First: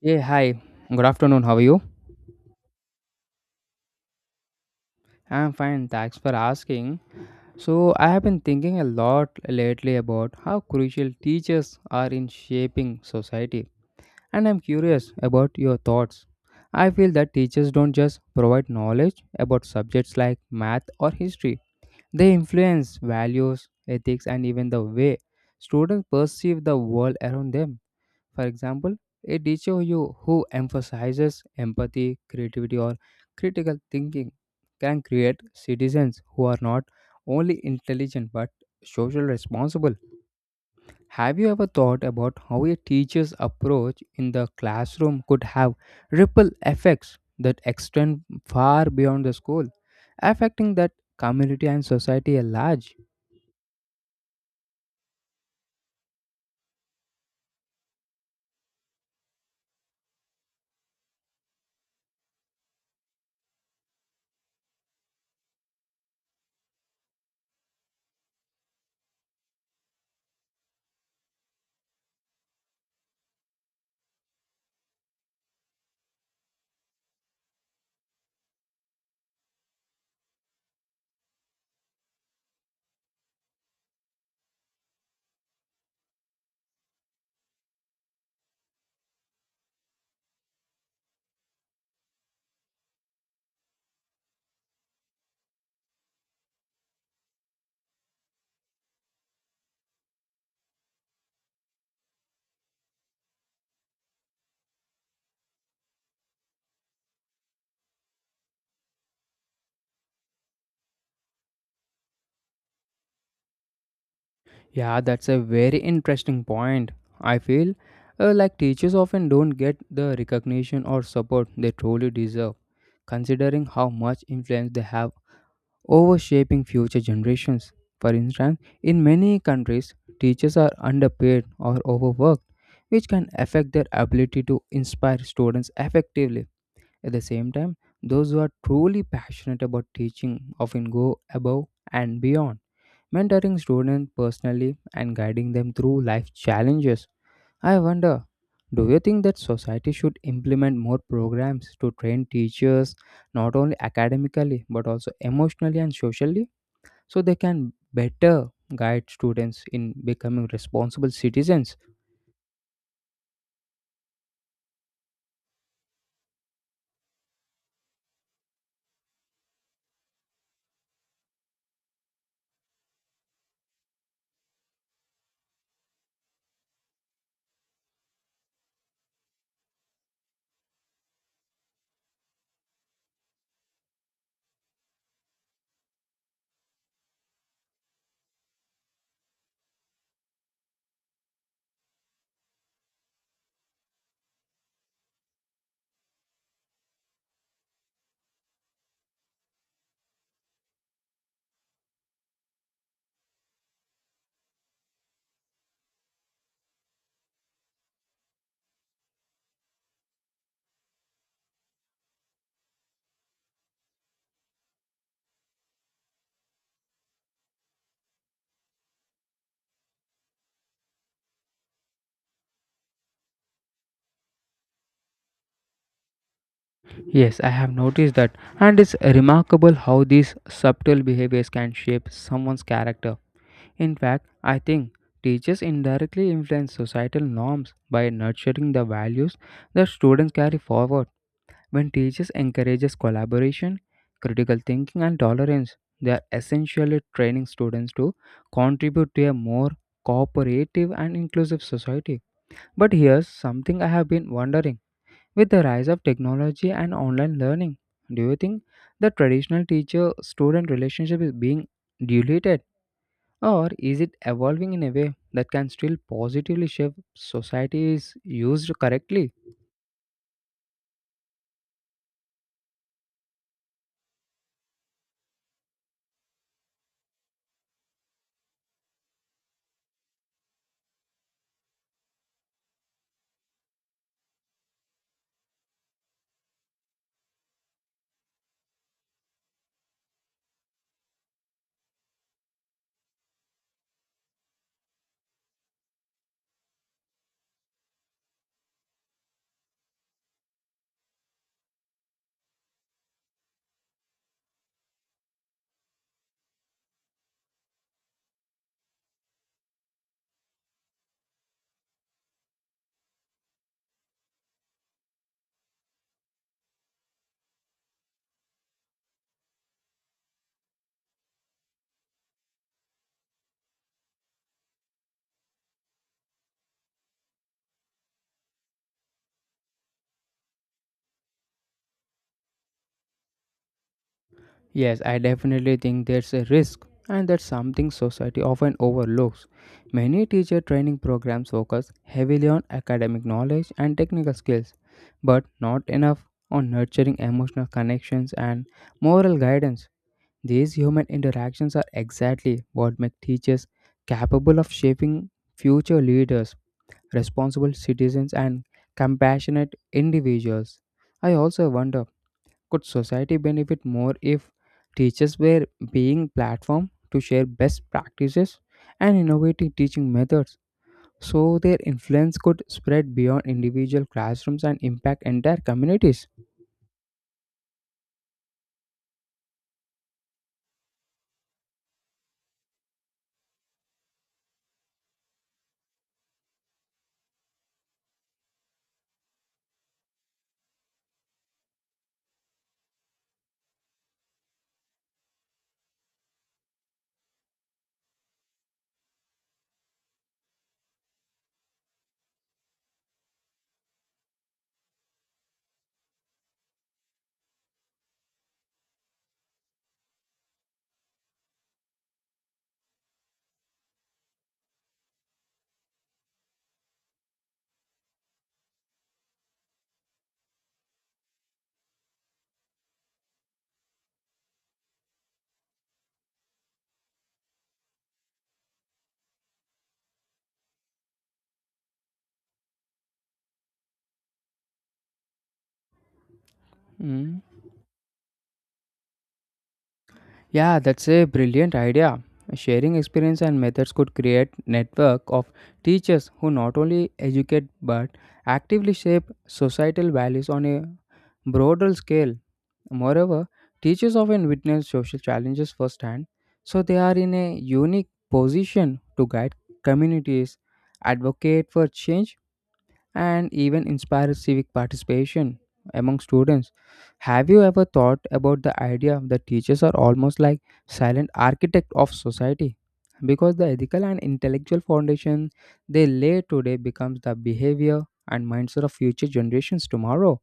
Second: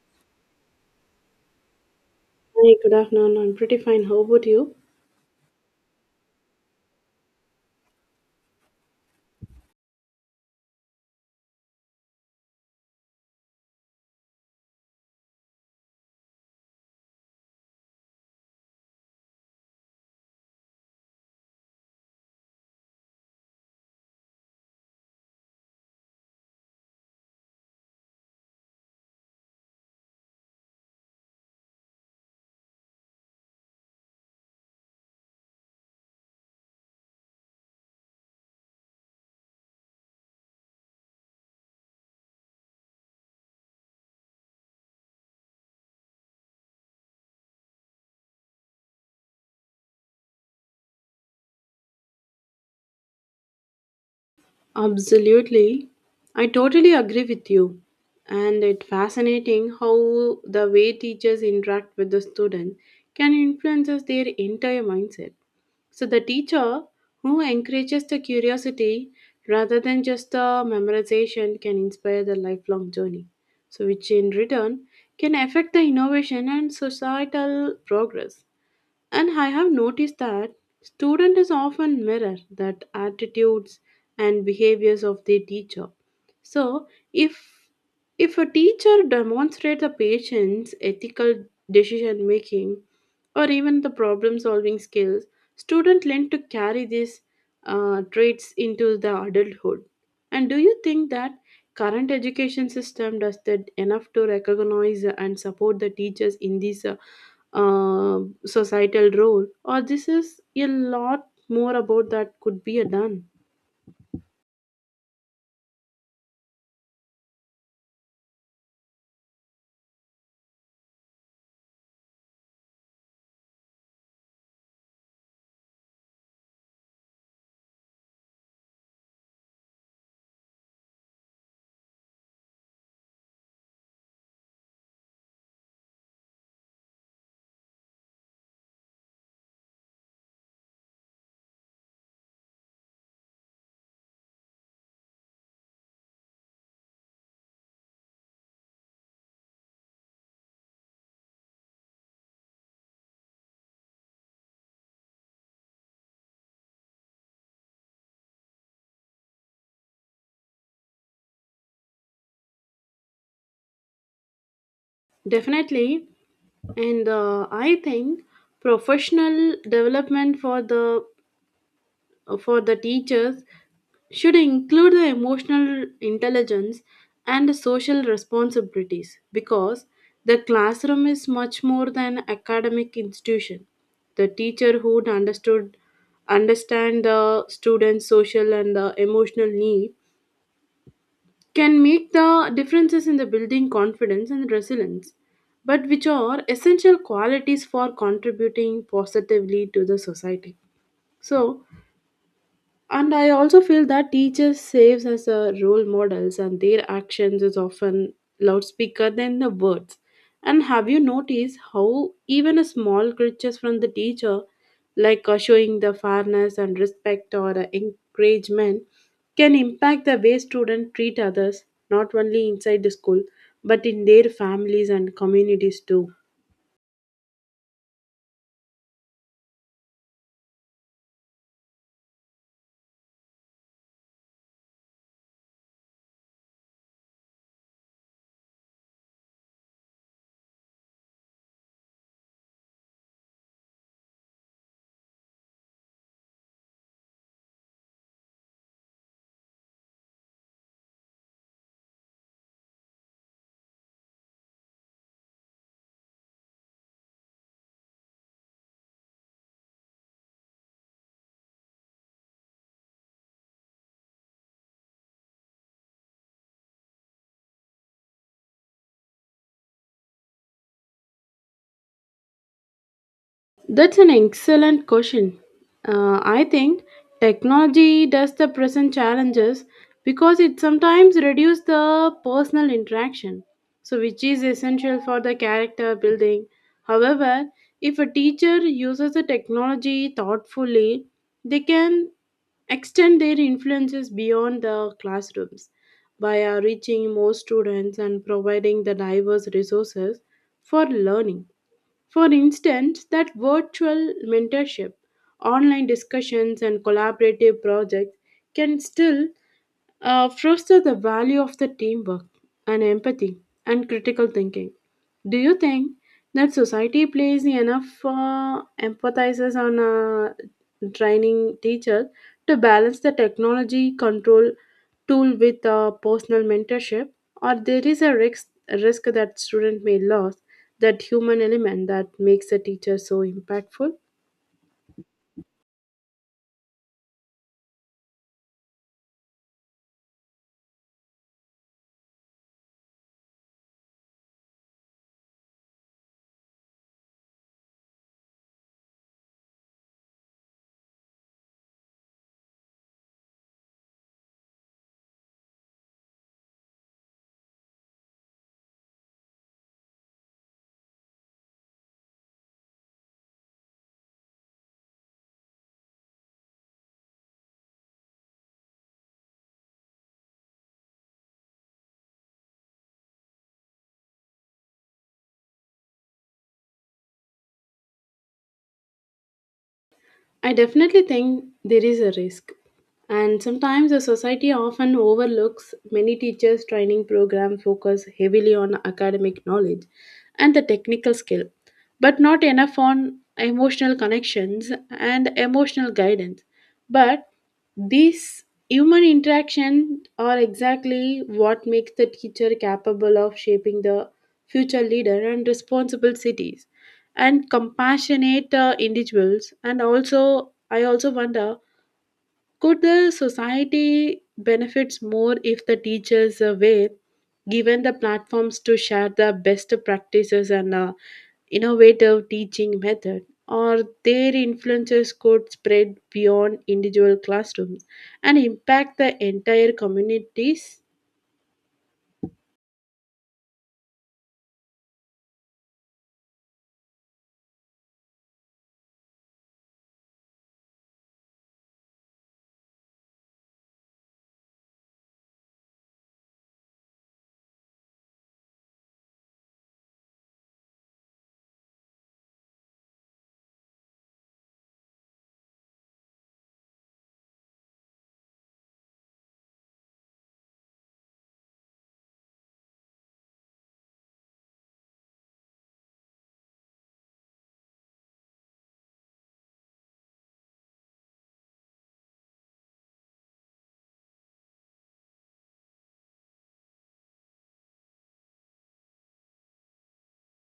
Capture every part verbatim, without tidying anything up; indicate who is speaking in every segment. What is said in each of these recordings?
Speaker 1: Yeah, hi. Good afternoon. How are you?
Speaker 2: Hi, good afternoon. I'm pretty fine. How about you?
Speaker 1: I'm fine. Thanks for asking. So, I have been thinking a lot lately about how crucial teachers are in shaping society, and I'm curious about your thoughts. I feel that teachers don't just provide knowledge about subjects like math or history, they influence values, ethics, and even the way students perceive the world around them. For example, a teacher who, who emphasizes empathy, creativity, or critical thinking can create citizens who are not only intelligent but socially responsible. Have you ever thought about how a teacher's approach in the classroom could have ripple effects that extend far beyond the school, affecting that community and society at large?
Speaker 2: Absolutely. I totally agree with you. And it's fascinating how the way teachers interact with the student can influence their entire mindset. So the teacher who encourages the curiosity rather than just the memorization can inspire the lifelong journey. So which in return can affect the innovation and societal progress. And I have noticed that student is often mirror that attitudes and behaviors of their teacher. So if if a teacher demonstrates a patient's ethical decision making, or even the problem solving skills, students learn to carry these uh, traits into the adulthood. And do you think that current education system does that enough to recognize and support the teachers in this uh, uh, societal role, or this is a lot more about that could be done?
Speaker 1: Yeah, that's a very interesting point. I feel uh, like teachers often don't get the recognition or support they truly deserve, considering how much influence they have over shaping future generations. For instance, in many countries, teachers are underpaid or overworked, which can affect their ability to inspire students effectively. At the same time, those who are truly passionate about teaching often go above and beyond mentoring students personally and guiding them through life challenges. I wonder, do you think that society should implement more programs to train teachers not only academically but also emotionally and socially so they can better guide students in becoming responsible citizens?
Speaker 2: Definitely, and uh, I think professional development for the for the teachers should include the emotional intelligence and the social responsibilities because the classroom is much more than academic institution, the teacher who understood understand the students social and the emotional need can make the differences in the building confidence and resilience but which are essential qualities for contributing positively to the society. So and I also feel that teachers saves as a role models and their actions is often loudspeaker than the words. And have you noticed how even a small gestures from the teacher like uh, showing the fairness and respect or uh, encouragement can impact the way students treat others, not only inside the school but in their families and communities too?
Speaker 1: Yes, I have noticed that, and it's remarkable how these subtle behaviors can shape someone's character. In fact, I think teachers indirectly influence societal norms by nurturing the values that students carry forward. When teachers encourages collaboration, critical thinking and tolerance, they are essentially training students to contribute to a more cooperative and inclusive society. But here's something I have been wondering. With the rise of technology and online learning, do you think the traditional teacher student relationship is being diluted? Or is it evolving in a way that can still positively shape society is used correctly?
Speaker 2: That's an excellent question. Uh, I think technology does the present challenges because it sometimes reduces the personal interaction, so which is essential for the character building. However, if a teacher uses the technology thoughtfully, they can extend their influences beyond the classrooms by uh, reaching more students and providing the diverse resources for learning. For instance, that virtual mentorship, online discussions, and collaborative projects can still uh, foster the value of the teamwork and empathy and critical thinking. Do you think that society plays enough uh, emphasizes on uh, training teachers to balance the technology control tool with uh, personal mentorship, or there is a risk risk that student may lose that human element that makes a teacher so impactful?
Speaker 1: Yes, I definitely think there's a risk, and that's something society often overlooks. Many teacher training programs focus heavily on academic knowledge and technical skills, but not enough on nurturing emotional connections and moral guidance. These human interactions are exactly what make teachers capable of shaping future leaders responsible citizens, and compassionate individuals. I also wonder, could society benefit more if teachers were being platform to share best practices and innovative teaching methods so their influence could spread beyond individual classrooms and impact entire communities?
Speaker 2: I definitely think there is a risk. And sometimes the society often overlooks many teachers' training program focus heavily on academic knowledge and the technical skill, but not enough on emotional connections and emotional guidance. But these human interaction are exactly what makes the teacher capable of shaping the future leader and responsible cities and compassionate uh, individuals. And also I also wonder, could the society benefits more if the teachers uh, were given the platforms to share the best practices and uh, innovative teaching method or their influences could spread beyond individual classrooms and impact the entire communities?
Speaker 1: Hmm. Yeah, that's a brilliant idea. Sharing experience and methods could create network of teachers who not only educate but actively shape societal values on a broader scale. Moreover, teachers often witness social challenges firsthand, so they are in a unique position to guide communities, advocate for change, and even inspire civic participation among students. Have you ever thought about the idea that teachers are almost like silent architect of society? Because the ethical and intellectual foundation they lay today becomes the behavior and mindset of future generations tomorrow.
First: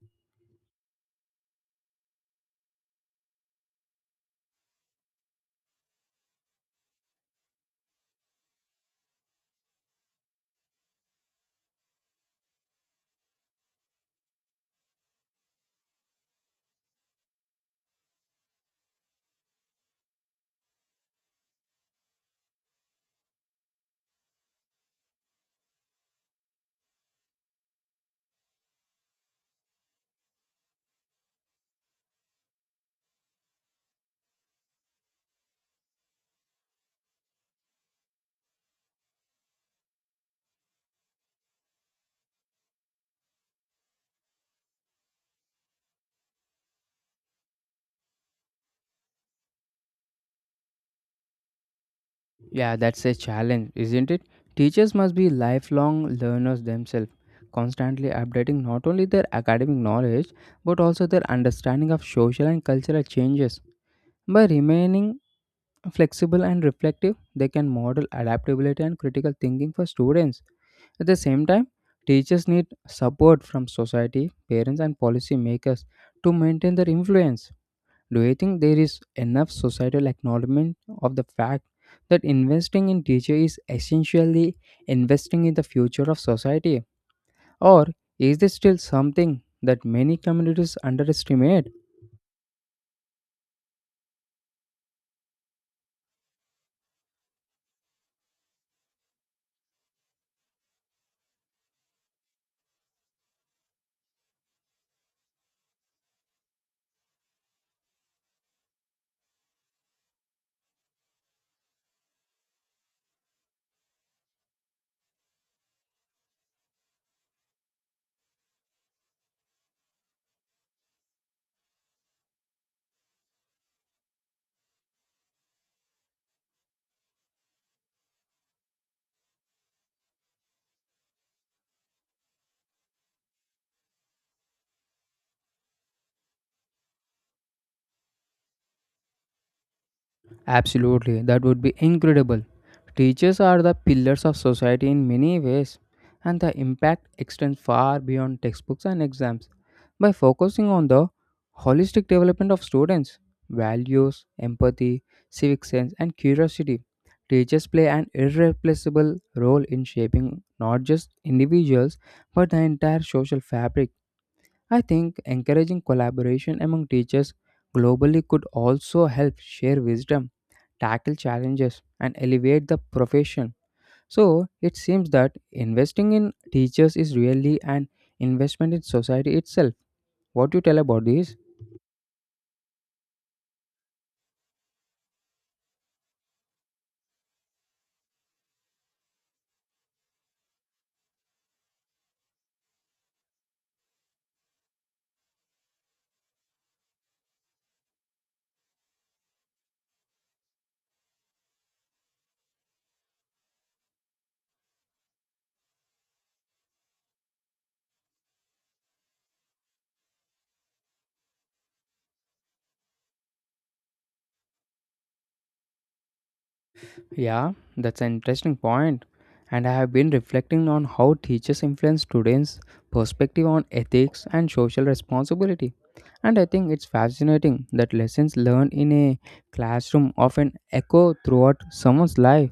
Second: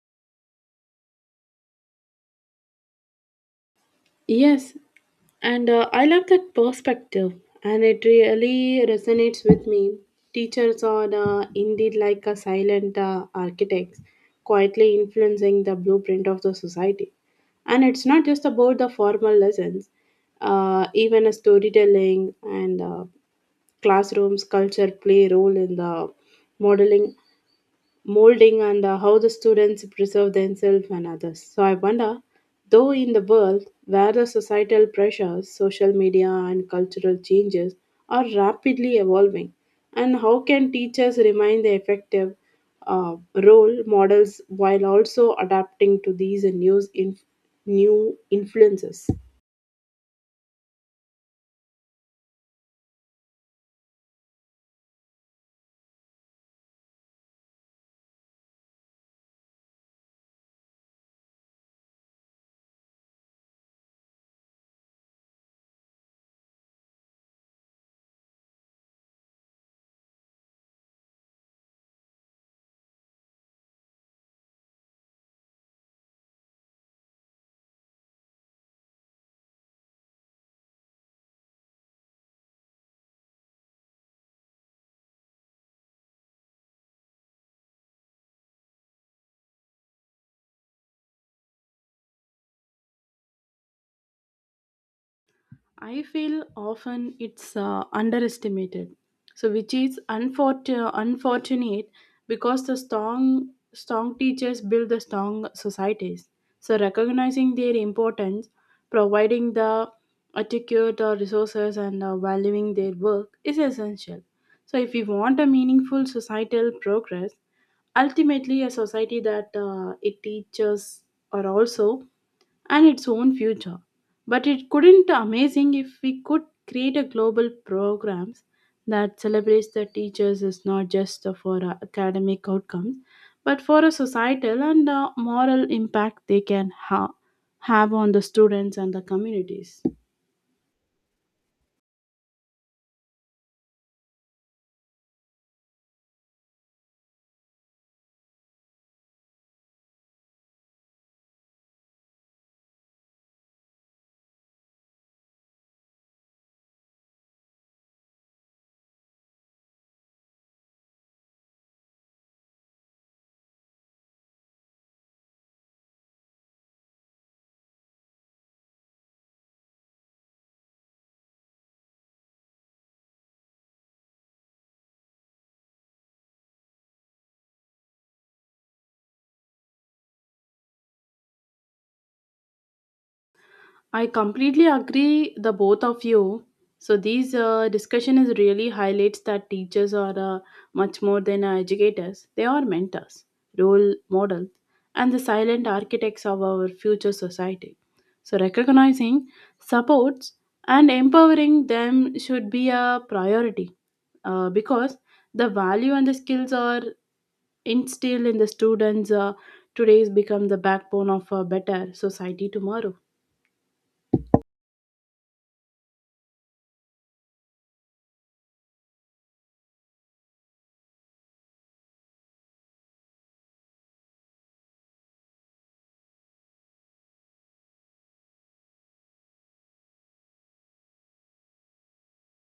Speaker 2: Yes. And uh, I love that perspective, and it really resonates with me. Teachers are uh, indeed like a silent uh, architects, quietly influencing the blueprint of the society. And it's not just about the formal lessons, uh, even a storytelling and uh, classrooms culture play a role in the modeling molding and uh, how the students preserve themselves and others. So I wonder, though, in the world where the societal pressures, social media, and cultural changes are rapidly evolving, and how can teachers remain the effective uh, role models while also adapting to these new inf- new influences?
Speaker 1: Yeah, that's a challenge, isn't it? Teachers must be lifelong learners themselves, constantly updating not only their academic knowledge but also their understanding of social and cultural changes. By remaining flexible and reflective, they can model adaptability and critical thinking for students. At the same time, teachers need support from society, parents, and policymakers to maintain their influence. Do you think there is enough societal acknowledgement of the fact that investing in teachers is essentially investing in the future of society? Or is this still something that many communities underestimate?
Speaker 2: I feel often it's uh, underestimated, so which is unfortunate, unfortunate because the strong strong teachers build the strong societies. So recognizing their importance, providing the adequate uh, resources and uh, valuing their work is essential. So if we want a meaningful societal progress, ultimately a society that uh, it teaches are also and its own future. But it couldn't amazing if we could create a global programs that celebrates the teachers is not just for uh, academic outcomes, but for a societal and uh, moral impact they can ha- have on the students and the communities.
Speaker 1: Absolutely, that would be incredible. Teachers are the pillars of society in many ways, and the impact extends far beyond textbooks and exams. By focusing on the holistic development of students, values, empathy, civic sense, and curiosity, teachers play an irreplaceable role in shaping not just individuals but the entire social fabric. I think encouraging collaboration among teachers globally could also help share wisdom, tackle challenges, and elevate the profession. So it seems that investing in teachers is really an investment in society itself. What do you tell about this?
Speaker 2: I completely agree the both of you. So these uh, discussion is really highlights that teachers are uh, much more than uh, educators. They are mentors, role models, and the silent architects of our future society. So recognizing, supports, and empowering them should be a priority uh, because the value and the skills are instilled in the students uh, today's become the backbone of a better society tomorrow.
Speaker 1: Yeah, that's an interesting point. And I have been reflecting on how teachers influence students' perspective on ethics and social responsibility. And I think it's fascinating that lessons learned in a classroom often echo throughout someone's life.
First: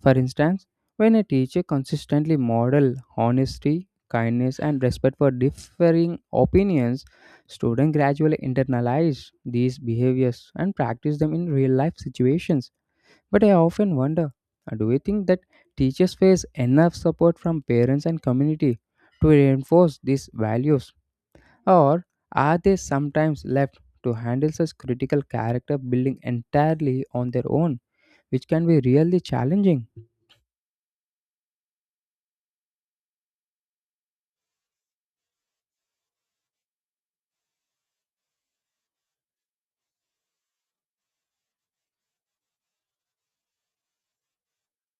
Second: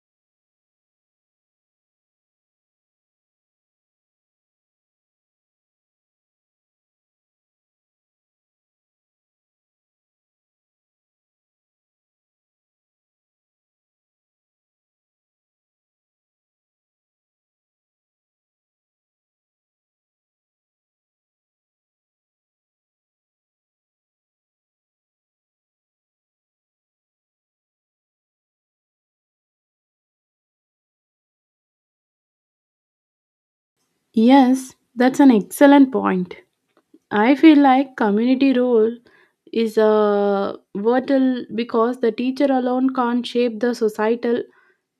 Speaker 1: For instance, when a teacher consistently models honesty, kindness, and respect for differing opinions, students gradually internalize these behaviors and practice them in real life situations. But I often wonder, uh, do you think that teachers face enough support from parents and community to reinforce these values? Or are they sometimes left to handle such critical character building entirely on their own, which can be really challenging?
Speaker 2: Yes, that's an excellent point. I feel like community role is a vital because the teacher alone can't shape the societal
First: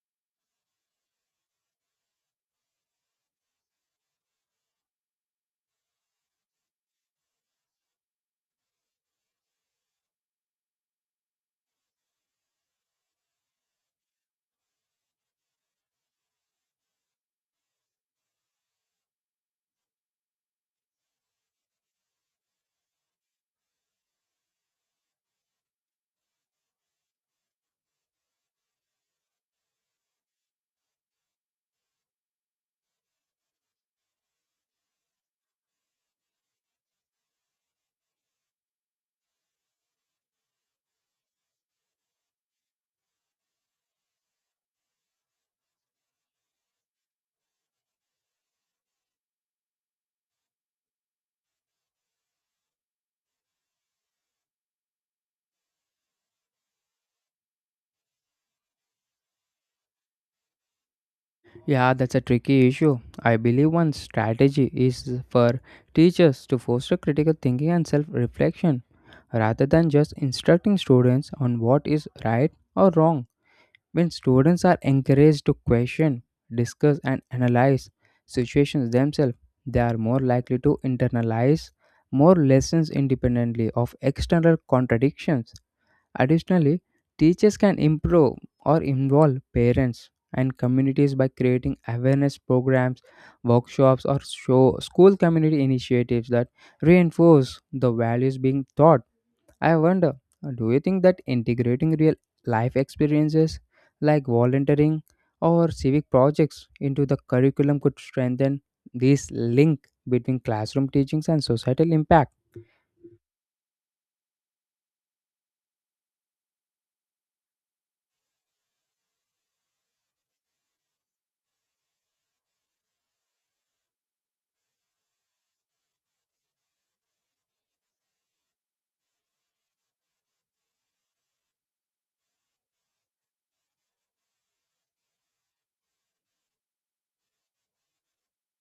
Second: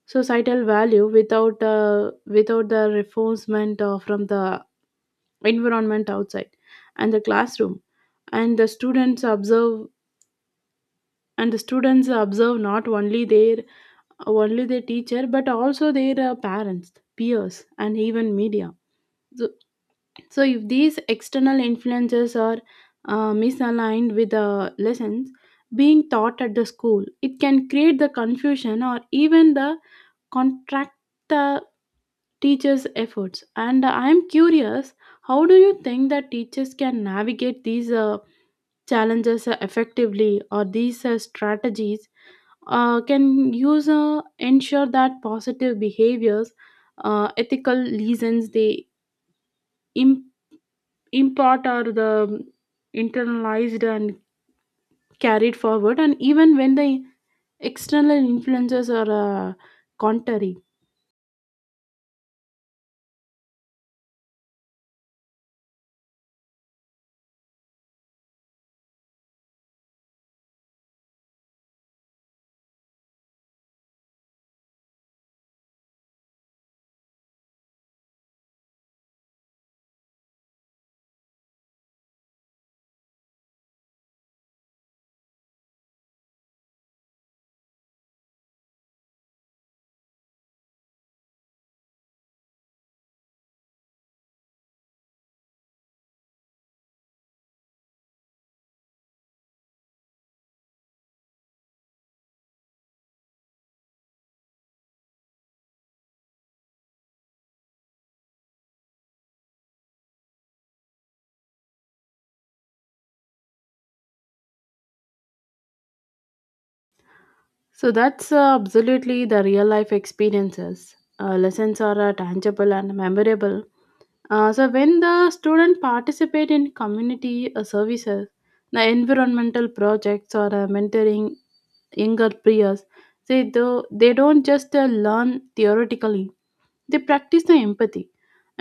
Speaker 2: societal value without uh, without the reinforcement uh, from the environment outside and the classroom. And the students observe and the students observe not only their only their teacher but also their uh, parents peers and even media. So, So, if these external influences are uh, misaligned with the lessons being taught at the school, it can create the confusion or even the contract the teachers' efforts. And I am curious, how do you think that teachers can navigate these uh, challenges uh, effectively, or these uh, strategies uh, can use uh, ensure that positive behaviors, uh, ethical reasons they improve import or the internalized and carried forward and even when the external influences are uh, contrary.
Speaker 1: Yeah, that's a tricky issue. I believe one strategy is for teachers to foster critical thinking and self reflection rather than just instructing students on what is right or wrong. When students are encouraged to question, discuss, and analyze situations themselves, they are more likely to internalize more lessons independently of external contradictions. Additionally, teachers can improve or involve parents and communities by creating awareness programs, workshops, or show school community initiatives that reinforce the values being taught. I wonder, uh, do you think that integrating real life experiences like volunteering or civic projects into the curriculum could strengthen this link between classroom teachings and societal impact?
Speaker 2: So that's uh, absolutely the real life experiences uh, lessons are uh, tangible and memorable, uh, so when the student participate in community uh, services, the environmental projects or uh, mentoring younger peers, they do they don't just uh, learn theoretically. They practice the empathy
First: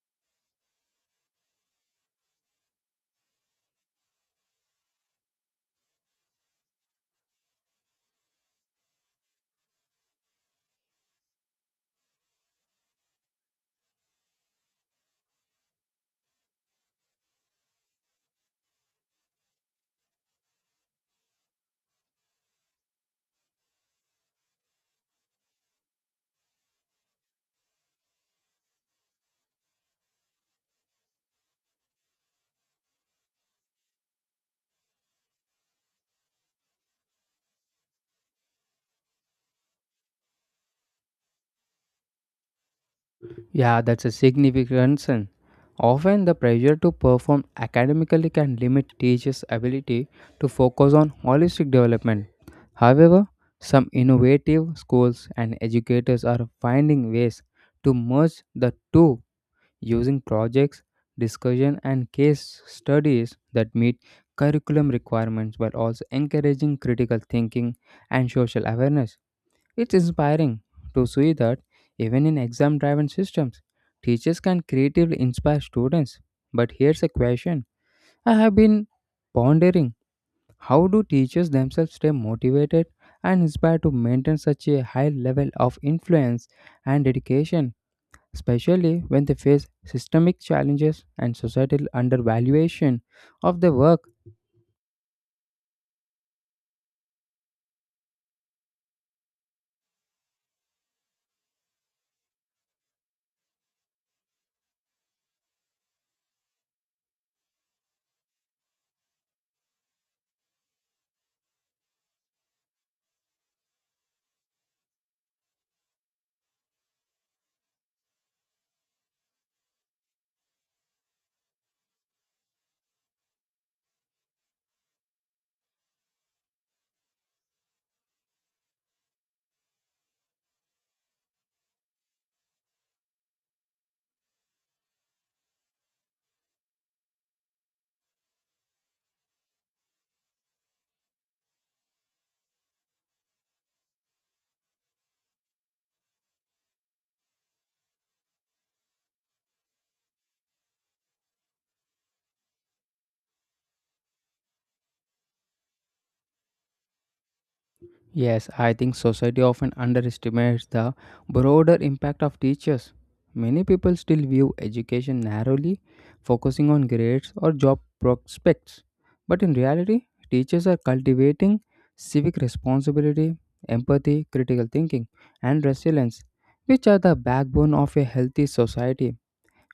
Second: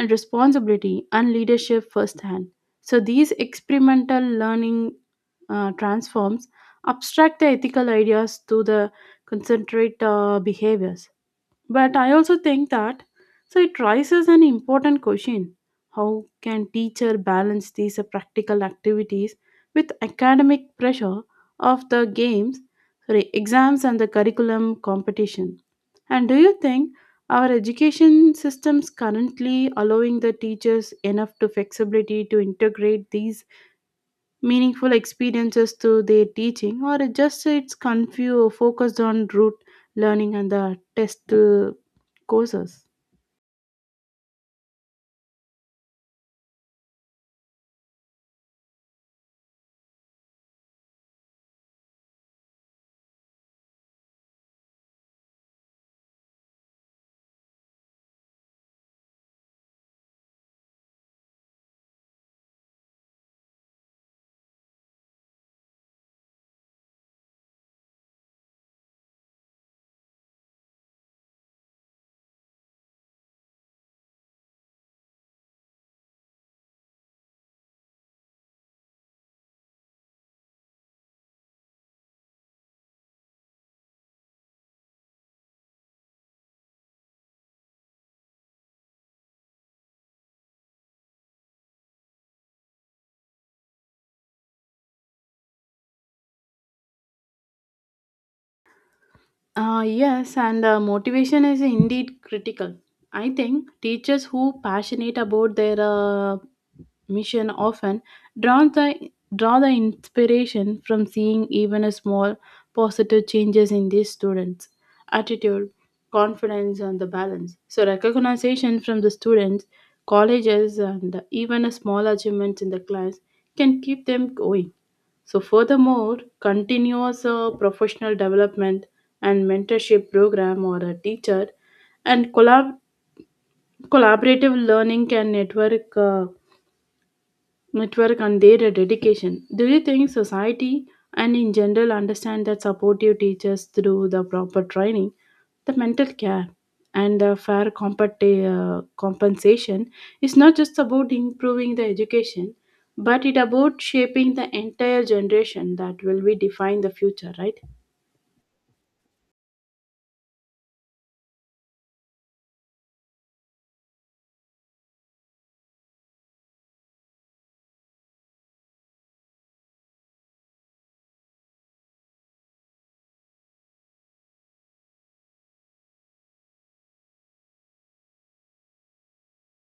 Speaker 2: and responsibility and leadership firsthand. So these experimental learning uh, transforms abstract the ethical ideas to the concentrate uh, behaviors. But I also think that so it raises an important question: How can teacher balance these uh, practical activities with academic pressure of the games, sorry, exams and the curriculum competition? And do you think our education systems currently allowing the teachers enough to flexibility to integrate these meaningful experiences to their teaching or it just it's confused focused on rote learning and the test uh, courses?
Speaker 1: Yeah, that's a significant concern. Often, the pressure to perform academically can limit teachers' ability to focus on holistic development. However, some innovative schools and educators are finding ways to merge the two using projects, discussion, and case studies that meet curriculum requirements while also encouraging critical thinking and social awareness. It's inspiring to see that even in exam driven systems, teachers can creatively inspire students. But here's a question I have been pondering: how do teachers themselves stay motivated and inspired to maintain such a high level of influence and dedication, especially when they face systemic challenges and societal undervaluation of their work?
Speaker 2: Uh, yes, and uh, motivation is indeed critical. I think teachers who passionate about their uh, mission often draw the draw the inspiration from seeing even a small positive changes in these students' attitude, confidence, and the balance. So recognition from the students, colleges, and even a small achievement in the class can keep them going. So, furthermore, continuous uh, professional development and mentorship program or a teacher and collab- collaborative learning and network. Uh, network and their dedication. Do you think society and in general understand that supportive teachers through the proper training, the mental care, and the fair compet- uh, compensation is not just about improving the education, but it about shaping the entire generation that will be define the future, right?
Speaker 1: Yes, I think society often underestimates the broader impact of teachers. Many people still view education narrowly, focusing on grades or job prospects. But in reality, teachers are cultivating civic responsibility, empathy, critical thinking, and resilience, which are the backbone of a healthy society.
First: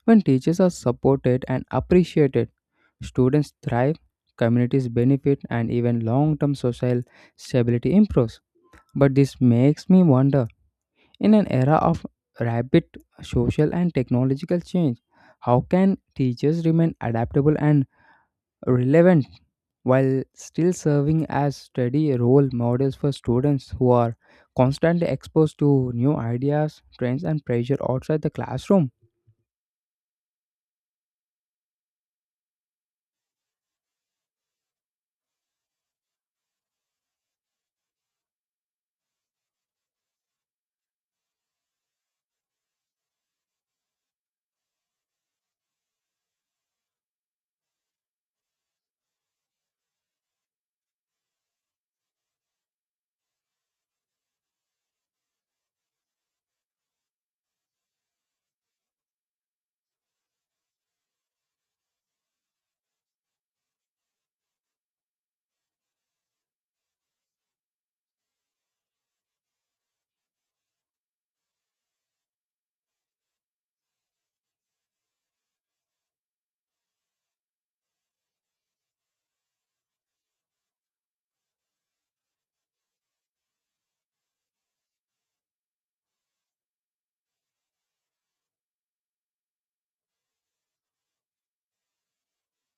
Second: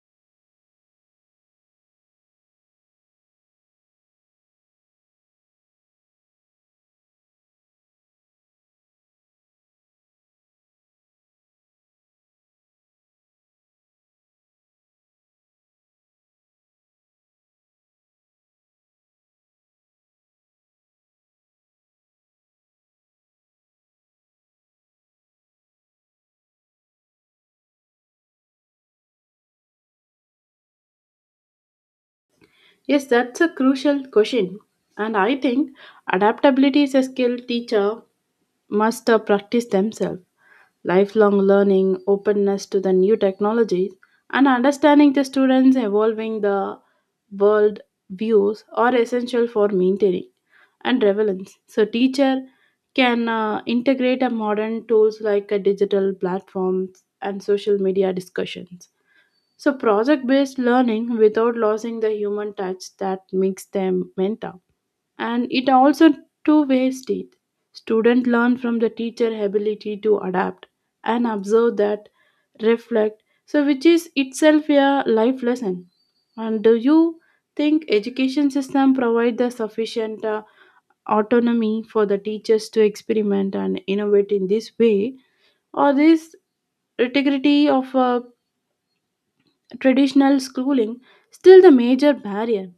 Speaker 1: When teachers are supported and appreciated, students thrive, communities benefit, and even long term social stability improves. But this makes me wonder, in an era of rapid social and technological change, how can teachers remain adaptable and relevant while still serving as steady role models for students who are constantly exposed to new ideas, trends, and pressure outside the classroom?
Speaker 2: Yes, that's a crucial question. And I think adaptability is a skill teacher must uh, practice themselves lifelong learning, openness to the new technologies, and understanding the students' evolving the world views are essential for maintaining and relevance. So, teacher can uh, integrate a modern tools like a digital platforms and social media discussions. So, project-based learning without losing the human touch that makes them mentor and it also two-way street. Students learn from the teacher ability to adapt and observe that reflect so which is itself a life lesson. And do you think education system provide the sufficient uh, autonomy for the teachers to experiment and innovate in this way or this integrity of uh, traditional schooling still the major barrier?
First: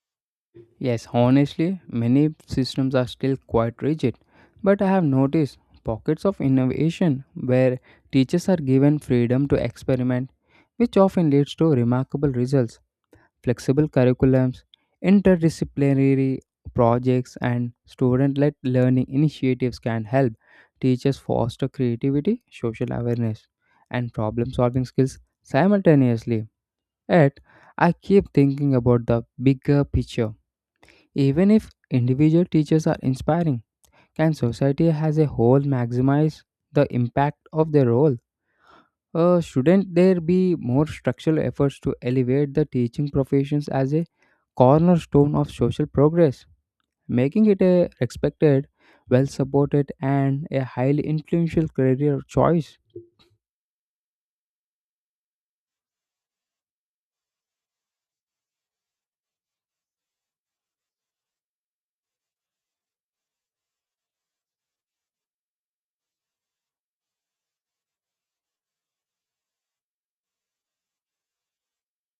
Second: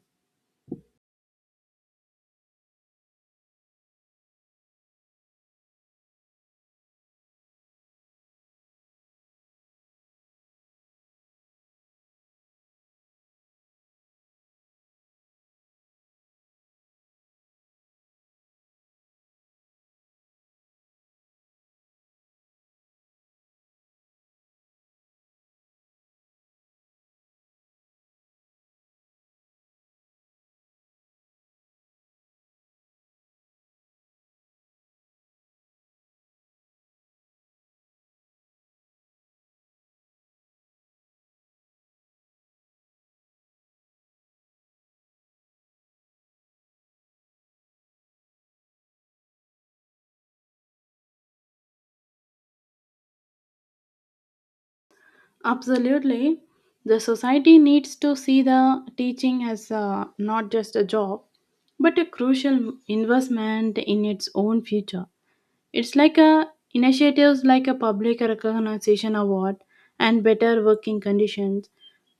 Speaker 1: Yes, honestly, many systems are still quite rigid, but I have noticed pockets of innovation where teachers are given freedom to experiment, which often leads to remarkable results. Flexible curriculums, interdisciplinary projects, and student led learning initiatives can help teachers foster creativity, social awareness, and problem solving skills simultaneously. Yet, I keep thinking about the bigger picture: even if individual teachers are inspiring, can society as a whole maximize the impact of their role? Uh, shouldn't there be more structural efforts to elevate the teaching professions as a cornerstone of social progress, making it a respected, well supported, and a highly influential career choice?
Speaker 2: Absolutely. The society needs to see the teaching as uh, not just a job, but a crucial investment in its own future. It's like a initiatives like a public recognition award and better working conditions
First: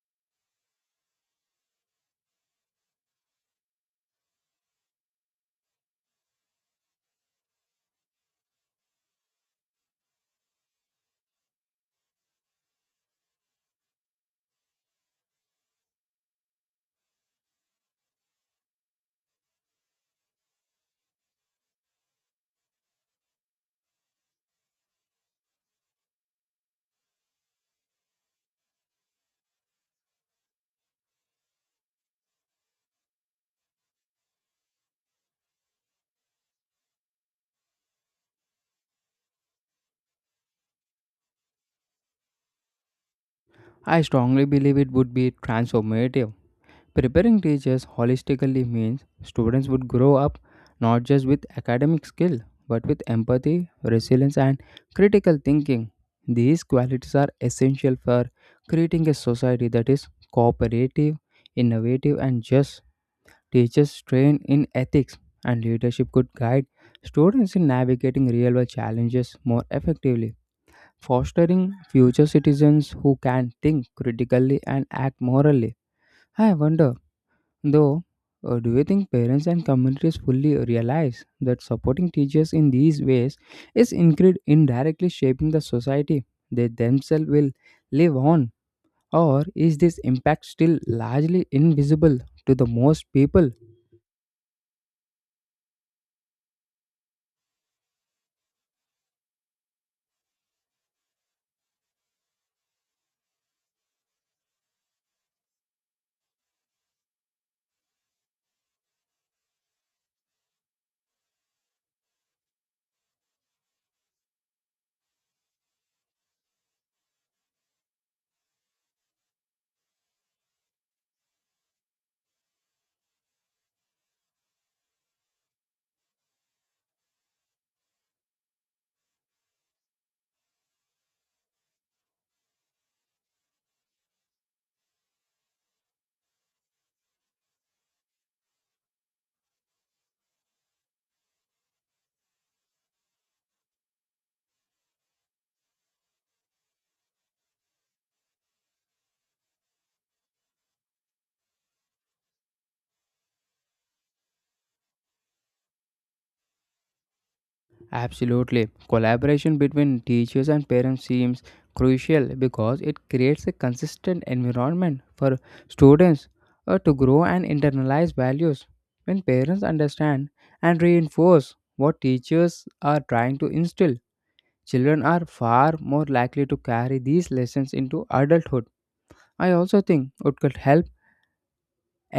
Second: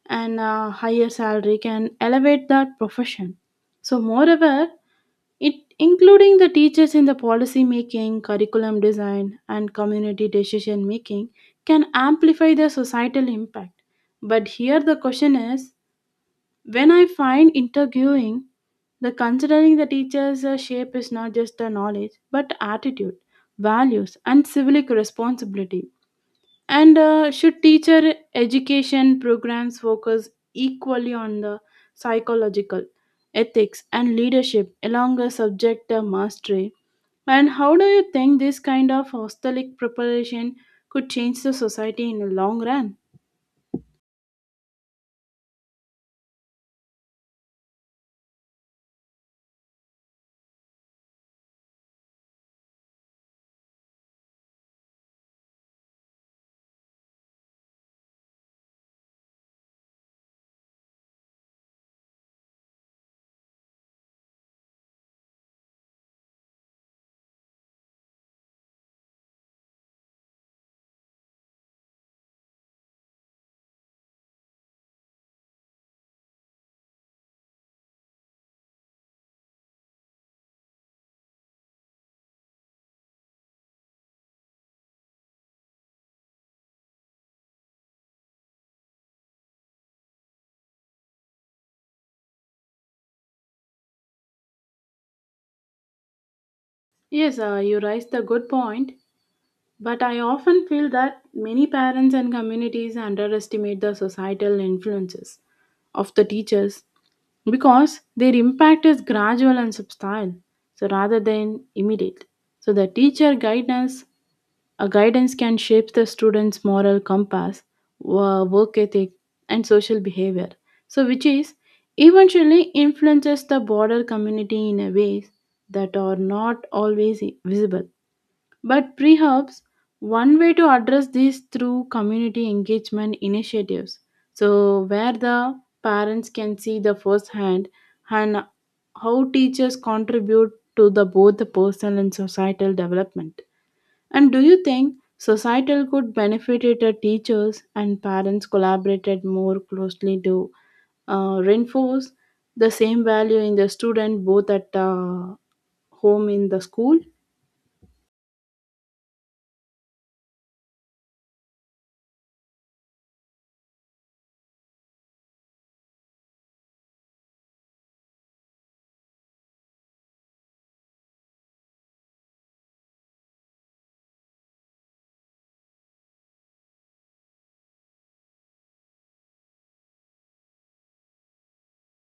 Speaker 2: and a higher salary can elevate that profession. So moreover, it including the teachers in the policy making, curriculum design, and community decision making can amplify the societal impact. But here the question is when I find interviewing the considering the teacher's uh, shape is not just the knowledge but attitude, values, and civic responsibility. And uh, should teacher education programs focus equally on the psychological, ethics, and leadership along a subject uh, mastery? And how do you think this kind of hostelic preparation could change the society in the long run?
Speaker 1: I strongly believe it would be transformative. Preparing teachers holistically means students would grow up not just with academic skill but with empathy, resilience, and critical thinking. These qualities are essential for creating a society that is cooperative, innovative, and just. Teachers trained in ethics and leadership could guide students in navigating real world challenges more effectively, fostering future citizens who can think critically and act morally. I wonder though, uh, do you think parents and communities fully realize that supporting teachers in these ways is incre- indirectly shaping the society they themselves will live on? Or is this impact still largely invisible to the most people?
Speaker 2: Yes, uh, you raised a good point, but I often feel that many parents and communities underestimate the societal influences of the teachers because their impact is gradual and subtle, so rather than immediate. So the teacher guidance a guidance can shape the student's moral compass, wo- work ethic, and social behavior, so which is eventually influences the broader community in a ways that are not always visible, but perhaps one way to address this through community engagement initiatives. So where the parents can see the first hand and how teachers contribute to the both the personal and societal development. And do you think societal could benefit it if teachers and parents collaborated more closely to uh, reinforce the same value in the student both at uh, home in the school?
Speaker 1: Absolutely. Collaboration between teachers and parents seems crucial because it creates a consistent environment for students uh, to grow and internalize values. When parents understand and reinforce what teachers are trying to instill, children are far more likely to carry these lessons into adulthood. I also think it could help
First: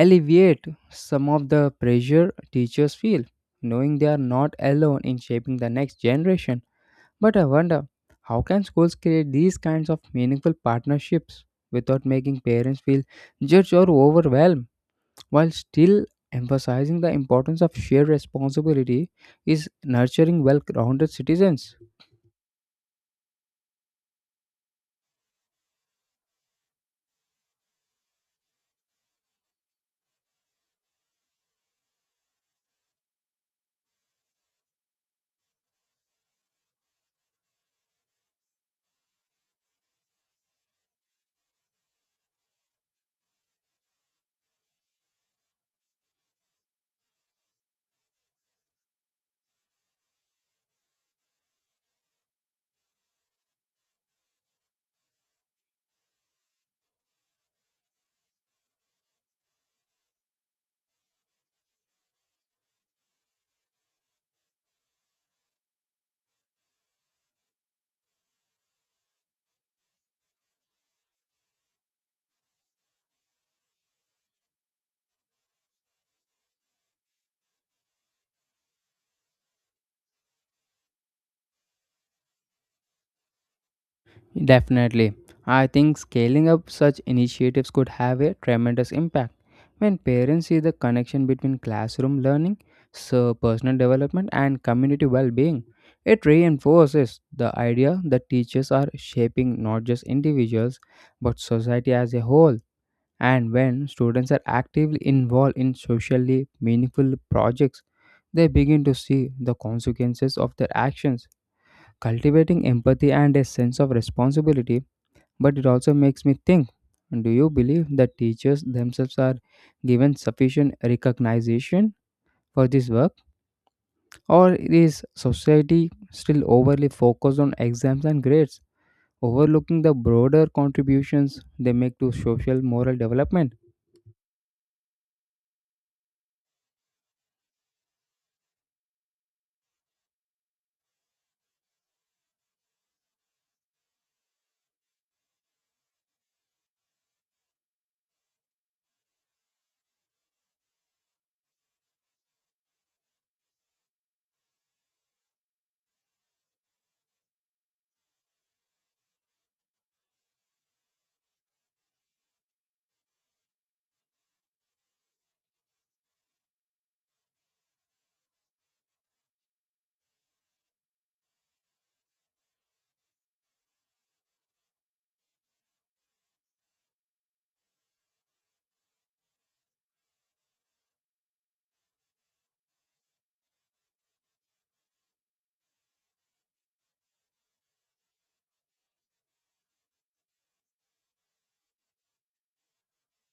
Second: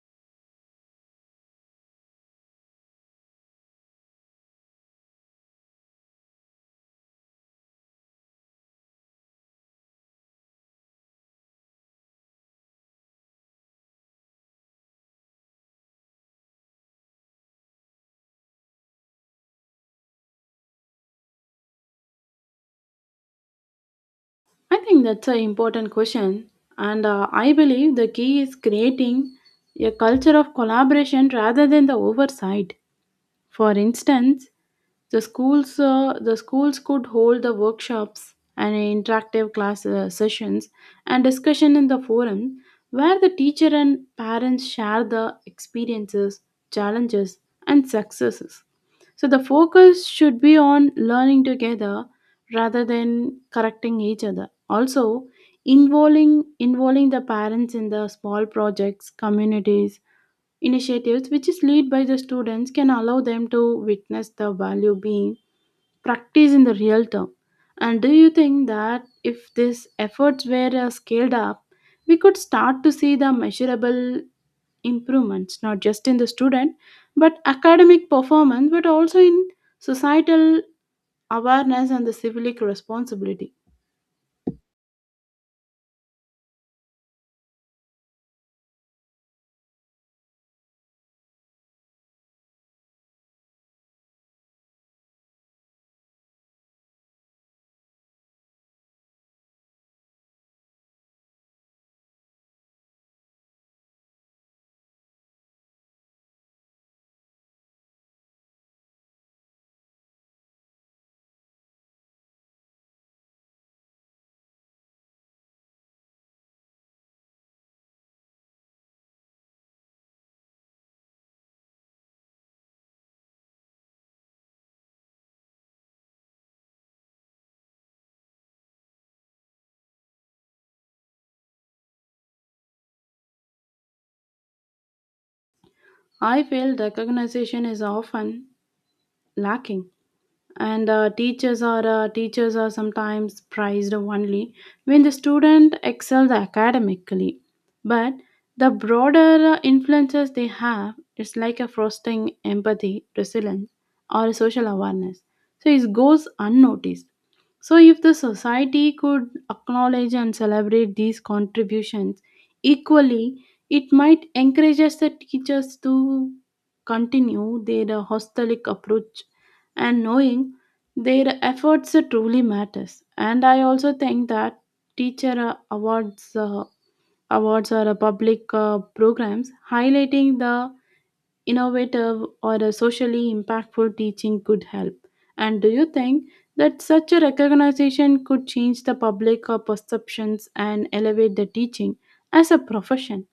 Speaker 1: alleviate some of the pressure teachers feel, knowing they are not alone in shaping the next generation. But I wonder, how can schools create these kinds of meaningful partnerships without making parents feel judged or overwhelmed while still emphasizing the importance of shared responsibility is nurturing well-rounded citizens.
Speaker 2: I think that's an important question, and uh, I believe the key is creating a culture of collaboration rather than the oversight. For instance, the schools uh, the schools could hold the workshops and interactive class uh, sessions and discussion in the forum where the teacher and parents share the experiences, challenges, and successes. So the focus should be on learning together rather than correcting each other. Also, involving involving the parents in the small projects, communities, initiatives which is led by the students can allow them to witness the value being practiced in the real term. And do you think that if these efforts were uh, scaled up, we could start to see the measurable improvements not just in the student but academic performance but also in societal awareness and the civic responsibility?
Speaker 1: Definitely. I think scaling up such initiatives could have a tremendous impact. When parents see the connection between classroom learning, so personal development, and community well being, it reinforces the idea that teachers are shaping not just individuals but society as a whole. And when students are actively involved in socially meaningful projects, they begin to see the consequences of their actions, cultivating empathy and a sense of responsibility. But it also makes me think, do you believe that teachers themselves are given sufficient recognition for this work? Or is society still overly focused on exams and grades, overlooking the broader contributions they make to social moral development?
Speaker 2: I feel recognition is often lacking and uh, teachers are uh, teachers are sometimes prized only when the student excels academically but the broader uh, influences they have it's like a fostering empathy resilience or social awareness so it goes unnoticed. So if the society could acknowledge and celebrate these contributions equally, it might encourage us the teachers to continue their uh, holistic approach and knowing their efforts truly matters. And I also think that teacher uh, awards uh, awards or uh, public uh, programs highlighting the innovative or uh, socially impactful teaching could help. And do you think that such a recognition could change the public uh, perceptions and elevate the teaching as a profession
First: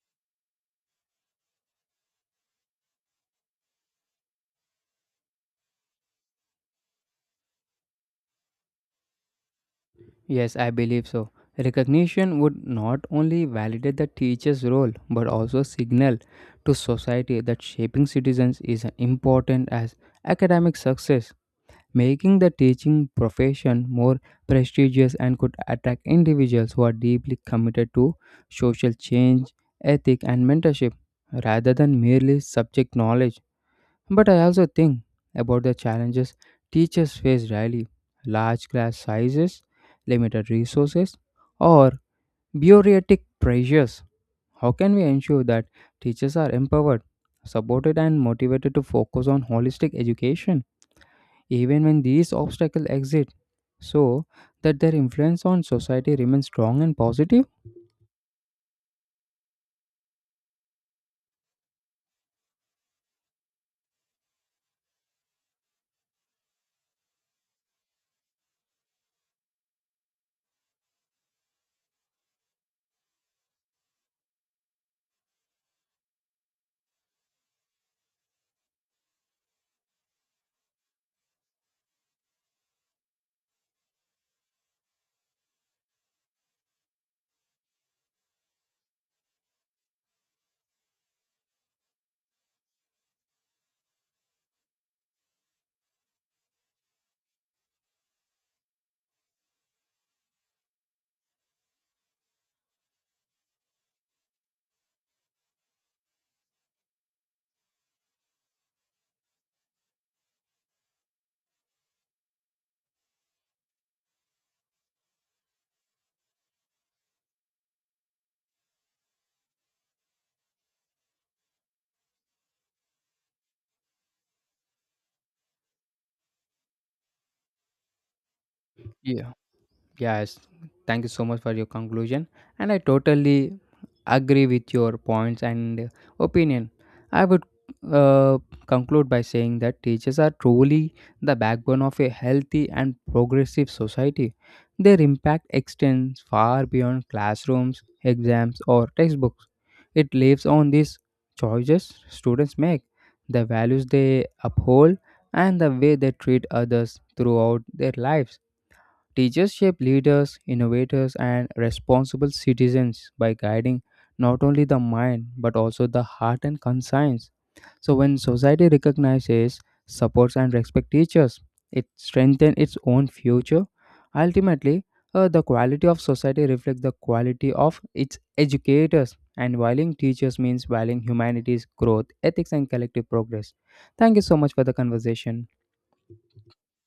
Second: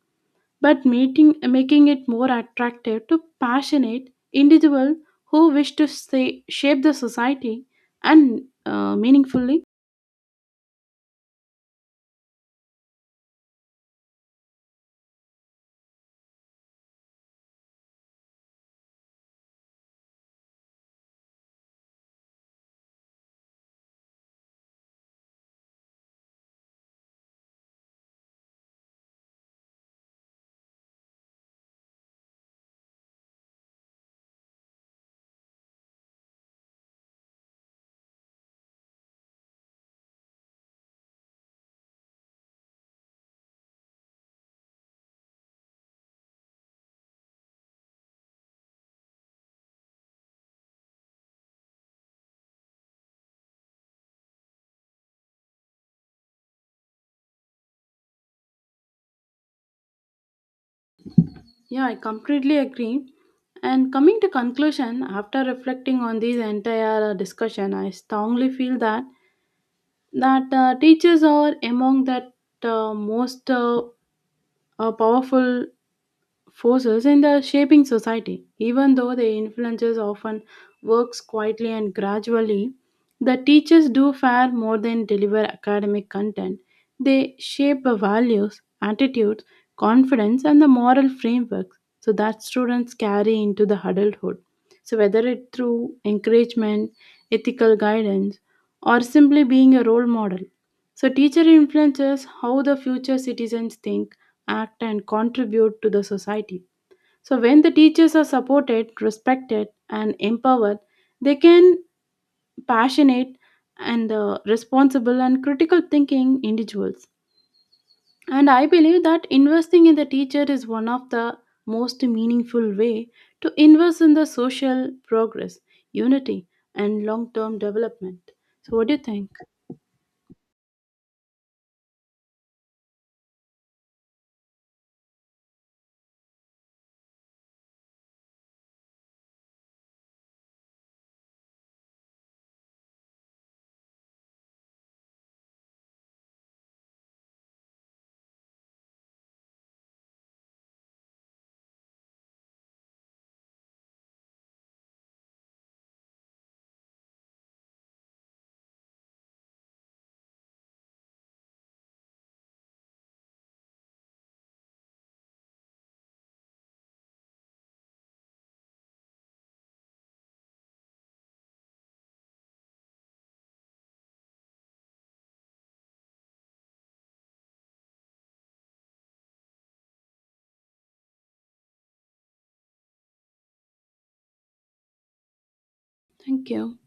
Speaker 2: but meeting, making it more attractive to passionate individuals who wish to say, shape the society and uh, meaningfully?
Speaker 1: Yes, I believe so. Recognition would not only validate the teacher's role but also signal to society that shaping citizens is as important as academic success, making the teaching profession more prestigious and could attract individuals who are deeply committed to social change, ethic, and mentorship rather than merely subject knowledge. But I also think about the challenges teachers face daily: large class sizes, limited resources, or bureaucratic pressures. How can we ensure that teachers are empowered, supported, and motivated to focus on holistic education, even when these obstacles exist, so that their influence on society remains strong and positive?
Speaker 2: Yeah, I completely agree. And coming to conclusion, after reflecting on this entire uh, discussion, I strongly feel that that uh, teachers are among that uh, most uh, uh, powerful forces in the shaping society. Even though the influences often works quietly and gradually, the teachers do far more than deliver academic content. They shape the values, attitudes, confidence, and the moral frameworks so that students carry into the adulthood. So whether it through encouragement, ethical guidance, or simply being a role model. So teacher influences how the future citizens think, act, and contribute to the society. So, when the teachers are supported, respected, and empowered, they can passionate and uh, responsible and critical thinking individuals. And I believe that investing in the teacher is one of the most meaningful way to invest in the social progress, unity, and long-term development. So, what do you
Speaker 1: Yeah.
Speaker 2: think?
Speaker 1: Yes, thank you so much for your conclusion, and I totally agree with your points and opinion. I would uh, conclude by saying that teachers are truly the backbone of a healthy and progressive society. Their impact extends far beyond classrooms, exams, or textbooks. It lives on these choices students make, the values they uphold, and the way they treat others throughout their lives. Teachers shape leaders, innovators, and responsible citizens by guiding not only the mind but also the heart and conscience. So, when society recognizes, supports, and respects teachers, it strengthens its own future. Ultimately, uh, the quality of society reflects the quality of its educators, and valuing teachers means valuing humanity's growth, ethics, and collective progress. Thank you so much for the conversation.
Speaker 2: Thank you.